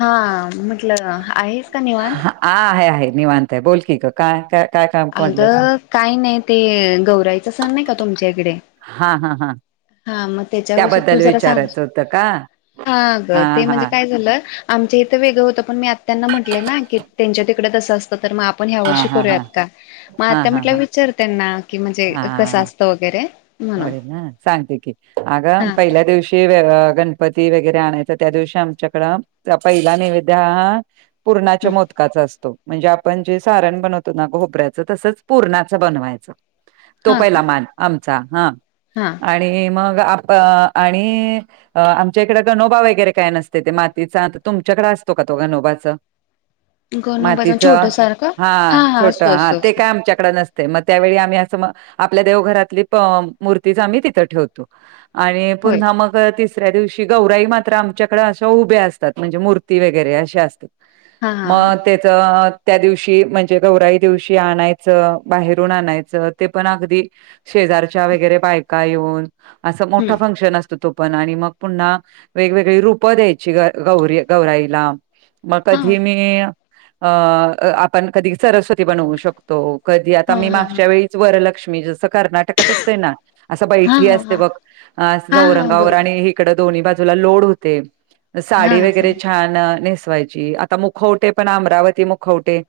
हा म्हटलं आहेस का निवांत? हा आहे आहे निवांतय बोलकी का काय काय काम म्हटलंस अगं काय नाही ते गौराईचा सण नाही का तुमच्याकडे हा हा हा हा मग त्याच्याविषयी तू त्याबद्दल जरा सांग विचारायचं होतं का हा ग ते म्हणजे काय झालं आमच्या इथं वेगळं होतं पण मी आ त्यांना म्हटले ना की त्यांच्या तिकडडेच असं असतं तर मग आपण ह्या हा वर्षी हा हा करूयात का? मग हा आता हा म्हटलं हा विचार त्यांना की कसा हा असतं म्हणजे वगैरे म्हणून होय ना सांगते की अग हा पहिल्या दिवशी गणपती वगैरे आणायच त्या दिवशी आमच्याकडं पहिला नैवेद हा पूर्णाच्या हम्म मोदकाचा असतो म्हणजे आपण जे सारण बनवतो ना घोबऱ्याचं तसंच पुरणाचं बनवायचं तो हा का पहिला मान आमचा हा हा आणि मग आणि आमच्या इकडे गनोबा वगैरे काय नसते ते मातीचा तुमच्याकड असतो का तो ग नोभच गणोबाचं मातीच छोटं सारखं हा छोट असतो हा असतो ते असतो काय आमच्याकडे नसत मग त्यावेळी आम्ही असं मग आपल्या देवघरातली मूर्तीच आम्ही तिथं ठेवतो आणि होय पुन्हा मग ती सऱ्या दिवशी गौराई मात्र आमच्याकडे अशा उभ्या असतात म्हणजे मूर्ती वगैरे अशा असतात हा हा हा मग त्याच त्या दिवशी म्हणजे गौराई दिवशी आणायचं बाहेरून आणायचं ते पण अगदी शेजारच्या वगैरे बायका येऊन असं मोठा हम्म फंक्शन असतो तो पण आणि मग पुन्हा वेगवेगळी रूप द्यायची ग गौरी गौराईला मग हा हा कधी मी अ आपण कधी सरस्वती बनवू शकतो कधी आता हा मी हा मागच्या वेळीच वर लक्ष्मी जसं कर्नाकात अस ना असं हा बैठी हा असते हा बघ हा हा चौरंगावर बरोबर आणि इकड दोन्ही बाज तुला लोड होतय हा साडी सम वगैरे छान नेस वायची आता मुखवटे पण अमरावती मुखवटे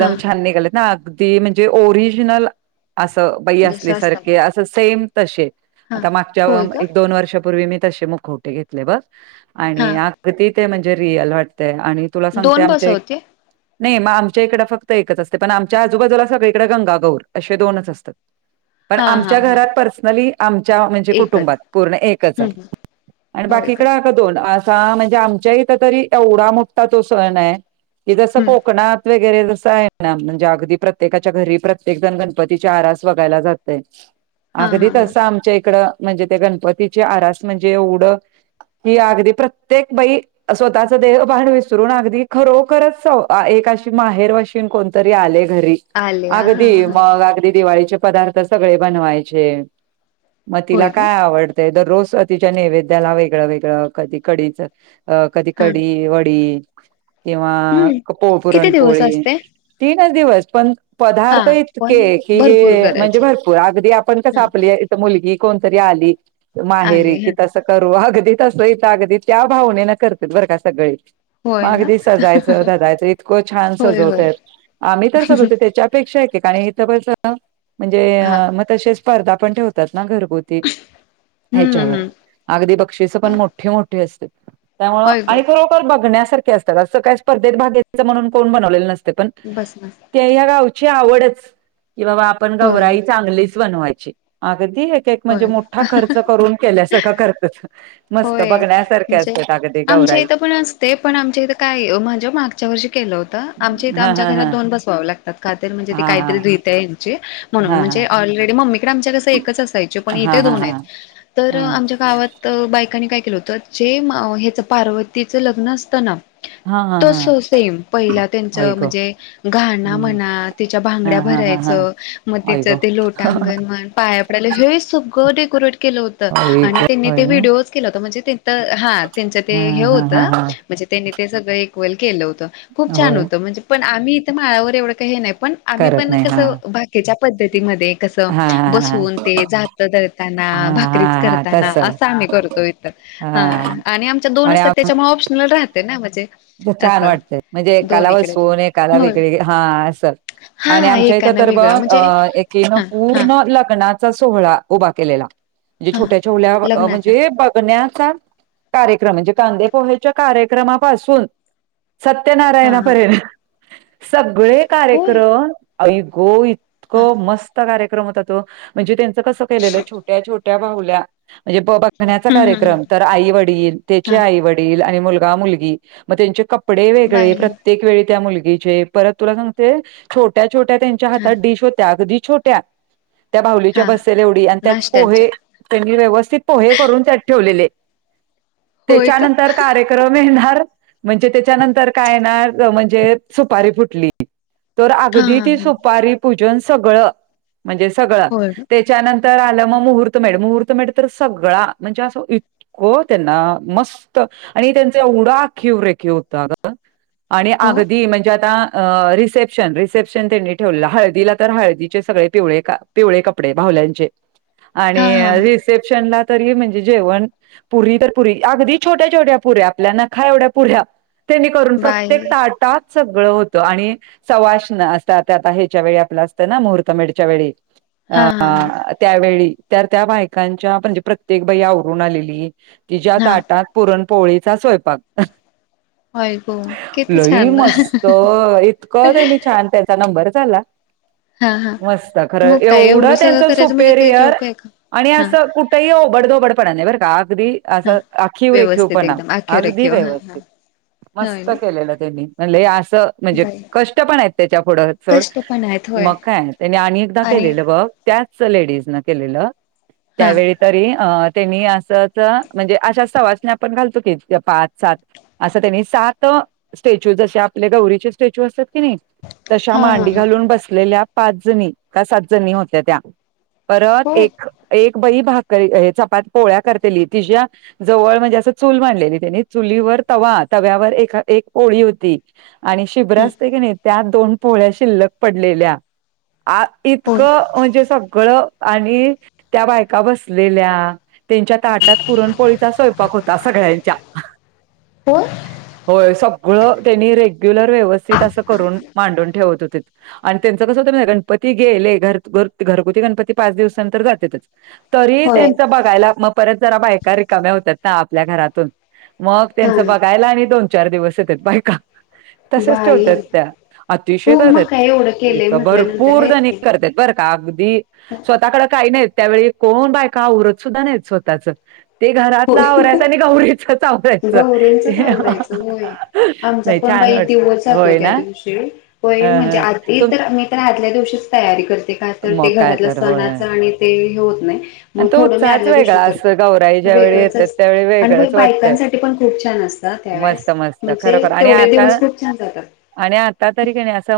हा छान निघालेत ना अगदी म्हणजे ओरिजिनल असं बाई जसं असतात असल्यासारखे असं सेम तसे हा आता मागच्या होय का एक दोन वर्षापूर्वी मी तसे मुखवटे घेतले बघ हा आणि अगदी ते म्हणजे रियल वाटते आणि तुला सांगते दोन बस आमच्या एक होते नाही मग आमच्या इकडं फक्त एकच असते पण आमच्या आजूबाजूला सगळीकडे गंगागौर असे दोनच असतात पण हा हा आमच्या हा घरात पर्सनली आमच्या म्हणजे कुटुंबात एकच पूर्ण एकच हम्म आहे हम्म आणि बाकीकड ह का दोन म्हणजे आमच्या इथ तरी एवढा मोठा तो सण आहे क जस हम्म कोकणात वगै आहे म्हणजे अगदी प्रत्येकाच्या घरी प्रत्येकण गणपती आरास बगायला जात हा अगदी हा हा तसं आमच्या इकड म्हणजे त्या गणपतीची आरास म्हणजे एवढं ही अगदी प्रत्येक बाई स्वतःच देहभान विसरून अगदी खरोखरच माहेर वाशी कोणतरी आली घरी आल्या हा अगदी हा मग अगदी दिवाळीचे पदार्थ सगळे बनवायचे मग तिला होय का काय हा आवडतंय दर रोज तिच्या नैवेद्याला वेगळं वेगळं कधी कढीच कधी कडी वडी किंवा हम्म पो किती दिवस पुरणपोळी असते ती दिवस पण हा पदार्थ पण इतके भरपूर करायचे भरपूर अगदी आपण कस ह ह आपली इथ मुलगी कोणतरी आली माहेरी आले ह कि तसं करू अगदी तसं येतं अगदी त्या भावनेन करते बर का सगळी होय मग ना अगदी सजायचं धधयचं इतकं छान होय होय सजवतयत आम्ही तर ल होते त्याच्यापेक्षा ठिकाणी इथं म्हणजे हा मग तशी स्पर्धा पण ठेवतात घरगुती हम्म हच्यावर हम्म अगदी बक्षीस पण मोठे मोठे असते त्यामु होय आणि गो खरोखर बघण्यासारखे असतात असं काही स्पर्धेत भागायचं म्हणून कोण बनवलेलं नसतं पण बस बस या गावची आवडच की बा आपण होय ना गौराई चांगलीच बनवायची अगदी एक म्हणजे होय ना मोठा खर्च करून केल्यासारखं करतात मस्त होय बघण्यासारखे म्हणजे असतात अगं ते आमच्या गौराई इथं पण असते पण आमच्या इथं काय माझं मागच्या वर्षी केलं होतं आता आमच्या इ हा आमच्या हा हा घरात दोन बसवावे लागतात खातर म्हणजे ते हा हा काहीतरी रीत आहे यांची म्हणून हा म्हणजे ऑलरेडी मम्मीकडे आमच्या एकच असायची पण हा हा इथे हा हा दोन आहेत तर हा आमच्या गावात बायकांनी काय केलं होत जे हच पार्वतीचं लग्न असतं ना हा हा हा तस सेम पहिला त्यांच आई ग म्हणजे घाणा हम्म म्हणा त्याच्या हा भांगड्या भर हा हा हा भरायचं म आई तिचं ग ते लोटांगण म्हण पाया पडायला हे सग डेकोरेट केलं होत आई आणि ग त्यांनी ते होय ना व्हिडिओज केलं होता म्हणजे तर हा त्यांचं ते हा हे हा होतं हा हा म्हणजे त्यांनी ते सगळं इक्वल केलं होत खूप छान होय होतं म्हणजे पण आम्ही इथं माळावर एवढं का हे नाही पण आम्ही करत पण नाही हा कस बाकीच्या पद्धतीमध्ये कस हा हा हा बसून ते जात धरताना हा हा हा भाकरीच हा करताना तस असं आम्ही करतो इ ह हा आणि आमच्या दोन आणि असतात त्याच्या ऑप्शनल राहते ना म्हणजे छान असं वाटतय म्हणजे दोन कालाव इकडे सोन आहे काला दोन होय वगळी हा असं आणि हा आमच्या इथं एकानं तर ब वेगळं अ म्हणजे एकीनं हा हा पूर्ण लग्नाचा सोहळा उभा केलेला म्हणजे हा छोट्या छोल्या लग्नाचा म्हणजे बघण्या कार्यक्रम म्हणजे कांदे पोहा्याच्या कार्यक्रमापासून हा हा सत्यनारायणापेणा सगळे होय कार्यक्रम ई गो इतक हा मस्त कार्यक्रम होता तो म्हणजे त्यांचं कसं केलेलं छोट्या छोट्या बाहल्या म्हणजे ब बघण्याचा हम्म हम्म हम्म कार्यक्रम तर आई वडील त्याचे हा आई वडील आणि मुलगा मुलगी मग त्यांचे कपडे वेगळे बाई प्रत्येक वेळी त्या मुलगीचे परत तुला सांगते छोट्या छोट्या त्यांच्या हा हातात डिश होत्या अगदी छोट्या त्या बावलीच्या हा बसेल एवढी आणि त्यात पोहे नाश्त्यांच्या व्यवस्थित पोहे करून त्यात ठेवलेले होय का त्याच्यानंतर कार्यक्रम येणार म्हणजे त्याच्यानंतर काय येणार म्हणजे सुपारी फुटली तर हा अगदी हा ती हा सुपारी पूजन सगळं म्हणजे सगळं होय का त्याच्यानंतर आलं मग मुहूर्त मेढ मुहूर्त मेढ तर सगळा म्हणजे अस इतकं त्यांना मस्त आणि त्यांच एवढं अखी रेखेव होत अग आणि हो अगदी म्हणजे आता अ रिसेप्शन रिसेप्शन त्यांनी ठेवलं हळदीला तर हळदीचे सगळे पिव पिवळे कपडे भा हा हा रिसेप्शनला तरी म्हणजे जेवण पुरी तर पुरी अगदी छोट्या छोट्या पुऱ्या आपल्याना खा एवढ्या पुऱ्या तेनी करून बाई प्रत्येक ता आटा सगळं होतं आणि सवासण असं आता ह्याच्या वेळी आपलं असतं ना मुहूर्त मेढच्या वेळी हा अ हा हा त्यावेळी त्या त्या बायकांच्या म्हणजे प्रत्येक बाई आवरून आलेली तिच्या हा ताटात पुरणपोळीचा स्वयंपाक होय गो किती लई छान ना मस्त इतकंनी छान त्याचा नंबर मत हा हा मग काय खवढ एवढं सगळं त्यां करायचं म्हणजे सुपर ते जोक आहे का आणि हा असं कुठेही ओबडधोबडपणा नाही बरं का अगदी हा असं आखीवर व्यवस्थित रेखेवपणा एकदम आखेव अगदी व रेखीव हा हा मत होय ना के म्ह म्हणजे बाई कष्ट पण आहेत त्याच्या पुुढंड कष्ट पण आहेत होय मग काय त्यानी आणि एकदा आणि केलेलं बघ त्याच लेडीज न केले हा त्यावेळी तरी ते मी असं म्हणजे अशा सवासने आपण घालतो की पाात सात असं त्यानी सात स्टॅच्यू ज आपले गौरीचे स्टॅच्यू असत नाही तशा हा हा मांडी हा घालून बसलेल्या पाच जणी का सात जणी होत्या त्या परत होय एक एक ब भाक चपात पोहळ्या करतेली तिच्या जवळ म्हणजे असं चूल मांडलेली त्यानी चुलीवर तवा तव्यावर एक पोळी होती आणि शिब्र हम्म असते की नाही त्या दोन पोहळ्या शिल्लक पडलेल्या आ होय इतकं म्हणजे सगळं आणि त्या बायका बसलेल्या त्यांच्या ताटात पुरणपोळीचा स्वयंपाक होता सगळ्या होय होय स सगळं त्यांनी रेग्युलर व्यवस्थित अस करून मांडून ठेवत होते आणि त्यांच कसं होत गणपती त गेले घर घरगुती गणपती पाच दिवसानंतर जातातच तरी होय त्यांच बघायला मग परत जरा बायका रिकाम्या होतात ना आपल्या घरातून मग हा त्यांचं बघायला आणि दोन चार दिवस येतेत बाय का तसेच बाई ठेवतात त्या अतिशय हो मग कातात काय एवढं केलंय इथ म्हटल्यानंतर भरपूर आहेत जणी की करतत बरं का अगदी स्वतःकडें काही नाहीत त्यावेळी कोण बाय का आवरत सुद्धा नाही स्वतःच ते घरातला आवराच आणि गौरीचं गौराईचच आवरायचं होय आमचा नाही पण छान बाई वाटत दिवस जातो होय त्या ना दिवशी ह होय म्हणजे ह आधी तुम तरी तर आ आपल्या दिवशीच तयारी करते खास तर मग ते काय घरातलं तर होय सणाच आणि ते हे होत नाही आणि मग तो थोडं मी उत्साहच आदल्या दिवशी वेगळा असतो करते गौराई ज्यावेेळी वेगळंच येतात असत त्यावेळी आणि वेगळंच वाटतंय. बायकांसाठी पण खूप छान असत मस्त त्यावेेळेस मस्त म्हणजे खरोखर आणि तेवढे आता बस खूप छान जातात आणि आता तरी का नाही अस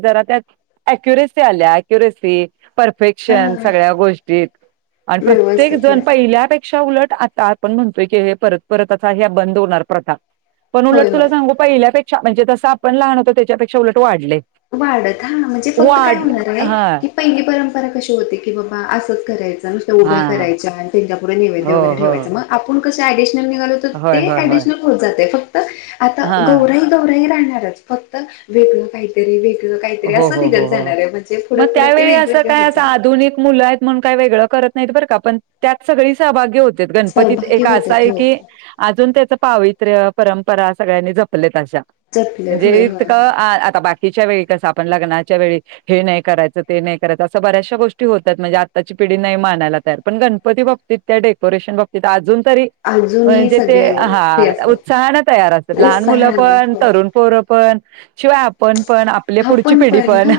जरा त्यात हा फे्शन सगळ्या गोष्टीत आणि प्रत्येक व्यवस्थित जण होय पहिल्यापेक्षा पिक्षा उलट आता आपण म्हणतोय की हे परत परत असा ह्या बंद होणार प्रथा पण उलट होय तुला होय. सांगू पहिल्यापेक्षा म्हणजे जसं आपण लहान होतो त्याच्यापेक्षा उलट वाढले वाढत हा म्हणजे फक्त काय वाढ होणार आहे हा की पैंगी परंपरा कशी की बाबा असच करायच नुसत हा उभ्या करायच्या आणि त्यांच्या पुे नैद्य हो वगैरे हो ठेवायच मग आप घाड होय होय होय होत फक्त आता हा ग ग फक्त वेगळ काहीतरी वेग हो हो हो हो मग पुढे ते त्यावेळी असं वेगवेगळे काय होत अस जाणार आधुिक मुलं आहेत म्हण का वेग करत नाही काण त्यात सग सभा हो गणपतीत सहभागी एक असा होतात आहे हो की अजून त्याच पावित्र्य परंपरा सगळ्यांनी जपले जपलेत होय म्हणजे होय होय आता बाकीच्या वेळी आपण लग्नाच्या वे हे नाही करायचं नाही करायचं अस बऱ्याचशा गोष्टी होतात म्हणजे आताची पिढी नाही ण गणपती बात त्या डेकोरेशन बात अजून तरी अजूनही म्हणजे ते सगळे हा हे असतात उत्साहने तयार असत लहान उत्साह मुलं आलाय पण होय तरुण पोरं पण शिवाय आपण पण आपल्या पुढची आपण पिढी पण हा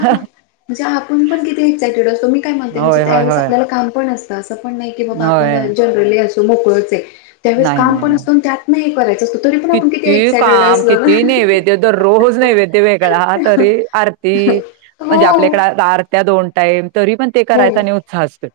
म्हणजे आपण पण किती एक्सायटेड असतो मी काय म्हणते म्हणजे होय होय त्यावेळेस होय आपल्याला काम पण असत ण नाही बा आप होय. जनरली अस मोकळच त्यावेस नाही, काम नाही, पण नाही. अस त्यात नाही कराच किती काम किती नैवेद्य दररोज नैवेद्य वेगळा तरी आरती म्हणजे आपल्याकड आरत्या दोन टाईम तरी पण ते ब करायचा आणि उत्साह असतोय.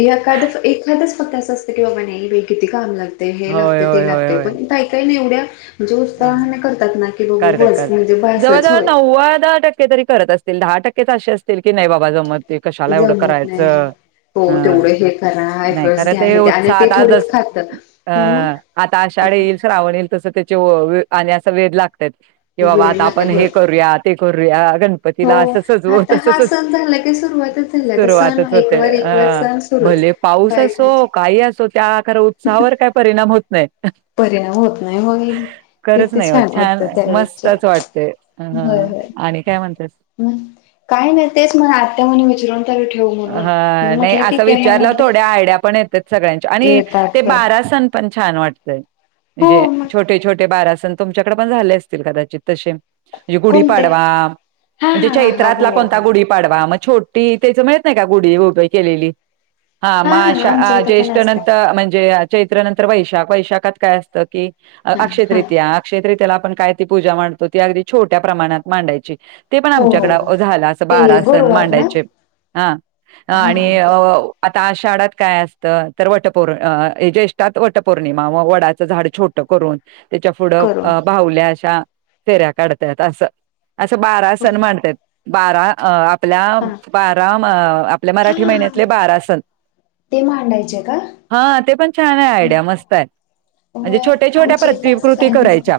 एखादं एखादच फक्त असं असतं की बाबा नाही वे किती काम लागते हे होय, लागते ते लागते पण काही काही नाही एवढ्या म्हणजे ह उत्साहाने करतात ना की बाबा करतात बस करत म्हणजे जवळ बसच जवळ होय नव्वदाहा टक्के तरी करत असत दहा टक्केच असे असतील की नाही बाबा ज मत ते कशाला एवढं जमत नाही करायचं हो ह तेवढं हे करा नाही एफर्ट्स खर घ्या ते हे आणि उत्साह ते आता थोडेच अ खातं मग आता ा येईल श्रवण येईल तस त्याचे असा वेध लागत कि बाबा वेळ आता आपण लागेल होय हे करूया ते करूया गणपतीला हो असं सजवू आता तस हा सजव सण झाला की सुरुवातच झाली आता सण सुरुवातच होते एकवर अ एकवर सण सुरूच भले पाऊस असो बायकांची काही असो त्या उत्वर काय परिणाम होत नाही परिणाम होत नाही बघ तेि खरंच ते नाही होत छान वाटतात त्यावेचार मस्तच वाटते अ होय आणि काय म्हणतेस होय काही नाही तेच म्हण आत्या म्ह विजरणता हा नाही असं विचारलं म्हटलं थोड्या आयडिया पण येतात सगळ्यांच्या आणि येतात ते होय बारा सण प छान वाटतय म्हणजे हो मग छोटे छोटे बारासन तुमच्याकडे पण झाले असतील कदाचित तसे म्हणजे कोणते गुढीपाडवा हा म्हणजे हा हा हा हो चैत्रातला कोणता हो गुढी पाडवा मग छोटी त्याच म्ह का गुढी केलेली आमच्या हा इथं पण ज्येषठ असतात नंतर म्हणजे चैत्र नंतर वैशाख वैशाखात काय असतं की हा अक्षय हा तरीितया अक्षय तती त्याला आपण काय ती पूजा मडतो ती अगदी छोट्या प्रमाणात मांडायची ते पण हो हो आमच्याकड हो झालं अस ते बारा सण गुरुवार ना मांडायचे हा हा आणि ते आता शाळात काय असतं तर वटपौर्ण ज्येष्ठात वटपौर्णिमा व वडाचं झाड छोटं करून तेच्या पुुढं करून अ- बाहुल्या अशा फेऱ्या काढत्यात असं असं बारा हो सण म्हणतात बारा अ आपल्या हा बारा आपल्या मराठी हा. महिन्यातले बारा सण ते मांडायचे का? हा ते पण छान आहे आयडिया मस्त आहे म्हणजे होय छोट्या छोट्या आमच्या इथ असं प्रतिकृती काय नसतय. करायच्या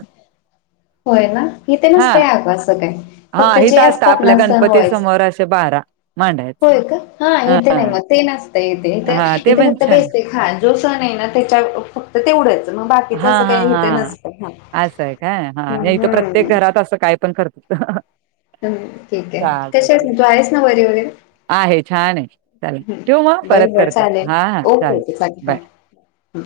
होय ना इथे नसतय हा- अगं असं काय हा.. फक्त जे इथं असतं असतात आपल्या ना सण गणपती व्हायच समोर असे बा बरा [unintelligible] होय का हा इथं नाही मग ते इथं येतंय काय हा ते इथे पण फक्त छान बेसीक हा जो सण आहे ना तेच्या - फक्त तेवढंच मग बाकीच हा अस हा हा असंय काय हा हे इथं हम्म प्रत्येक घरात असं काय पण करतात हम्म ठीक आहे कशी आहेस म तू आहेस ना बरी वगैरे आहे छान आहे चालेल ठेवू म बर परत बर करते चालेल हा हा ओके -ओके चालेल बाय बाय-बाय हम्म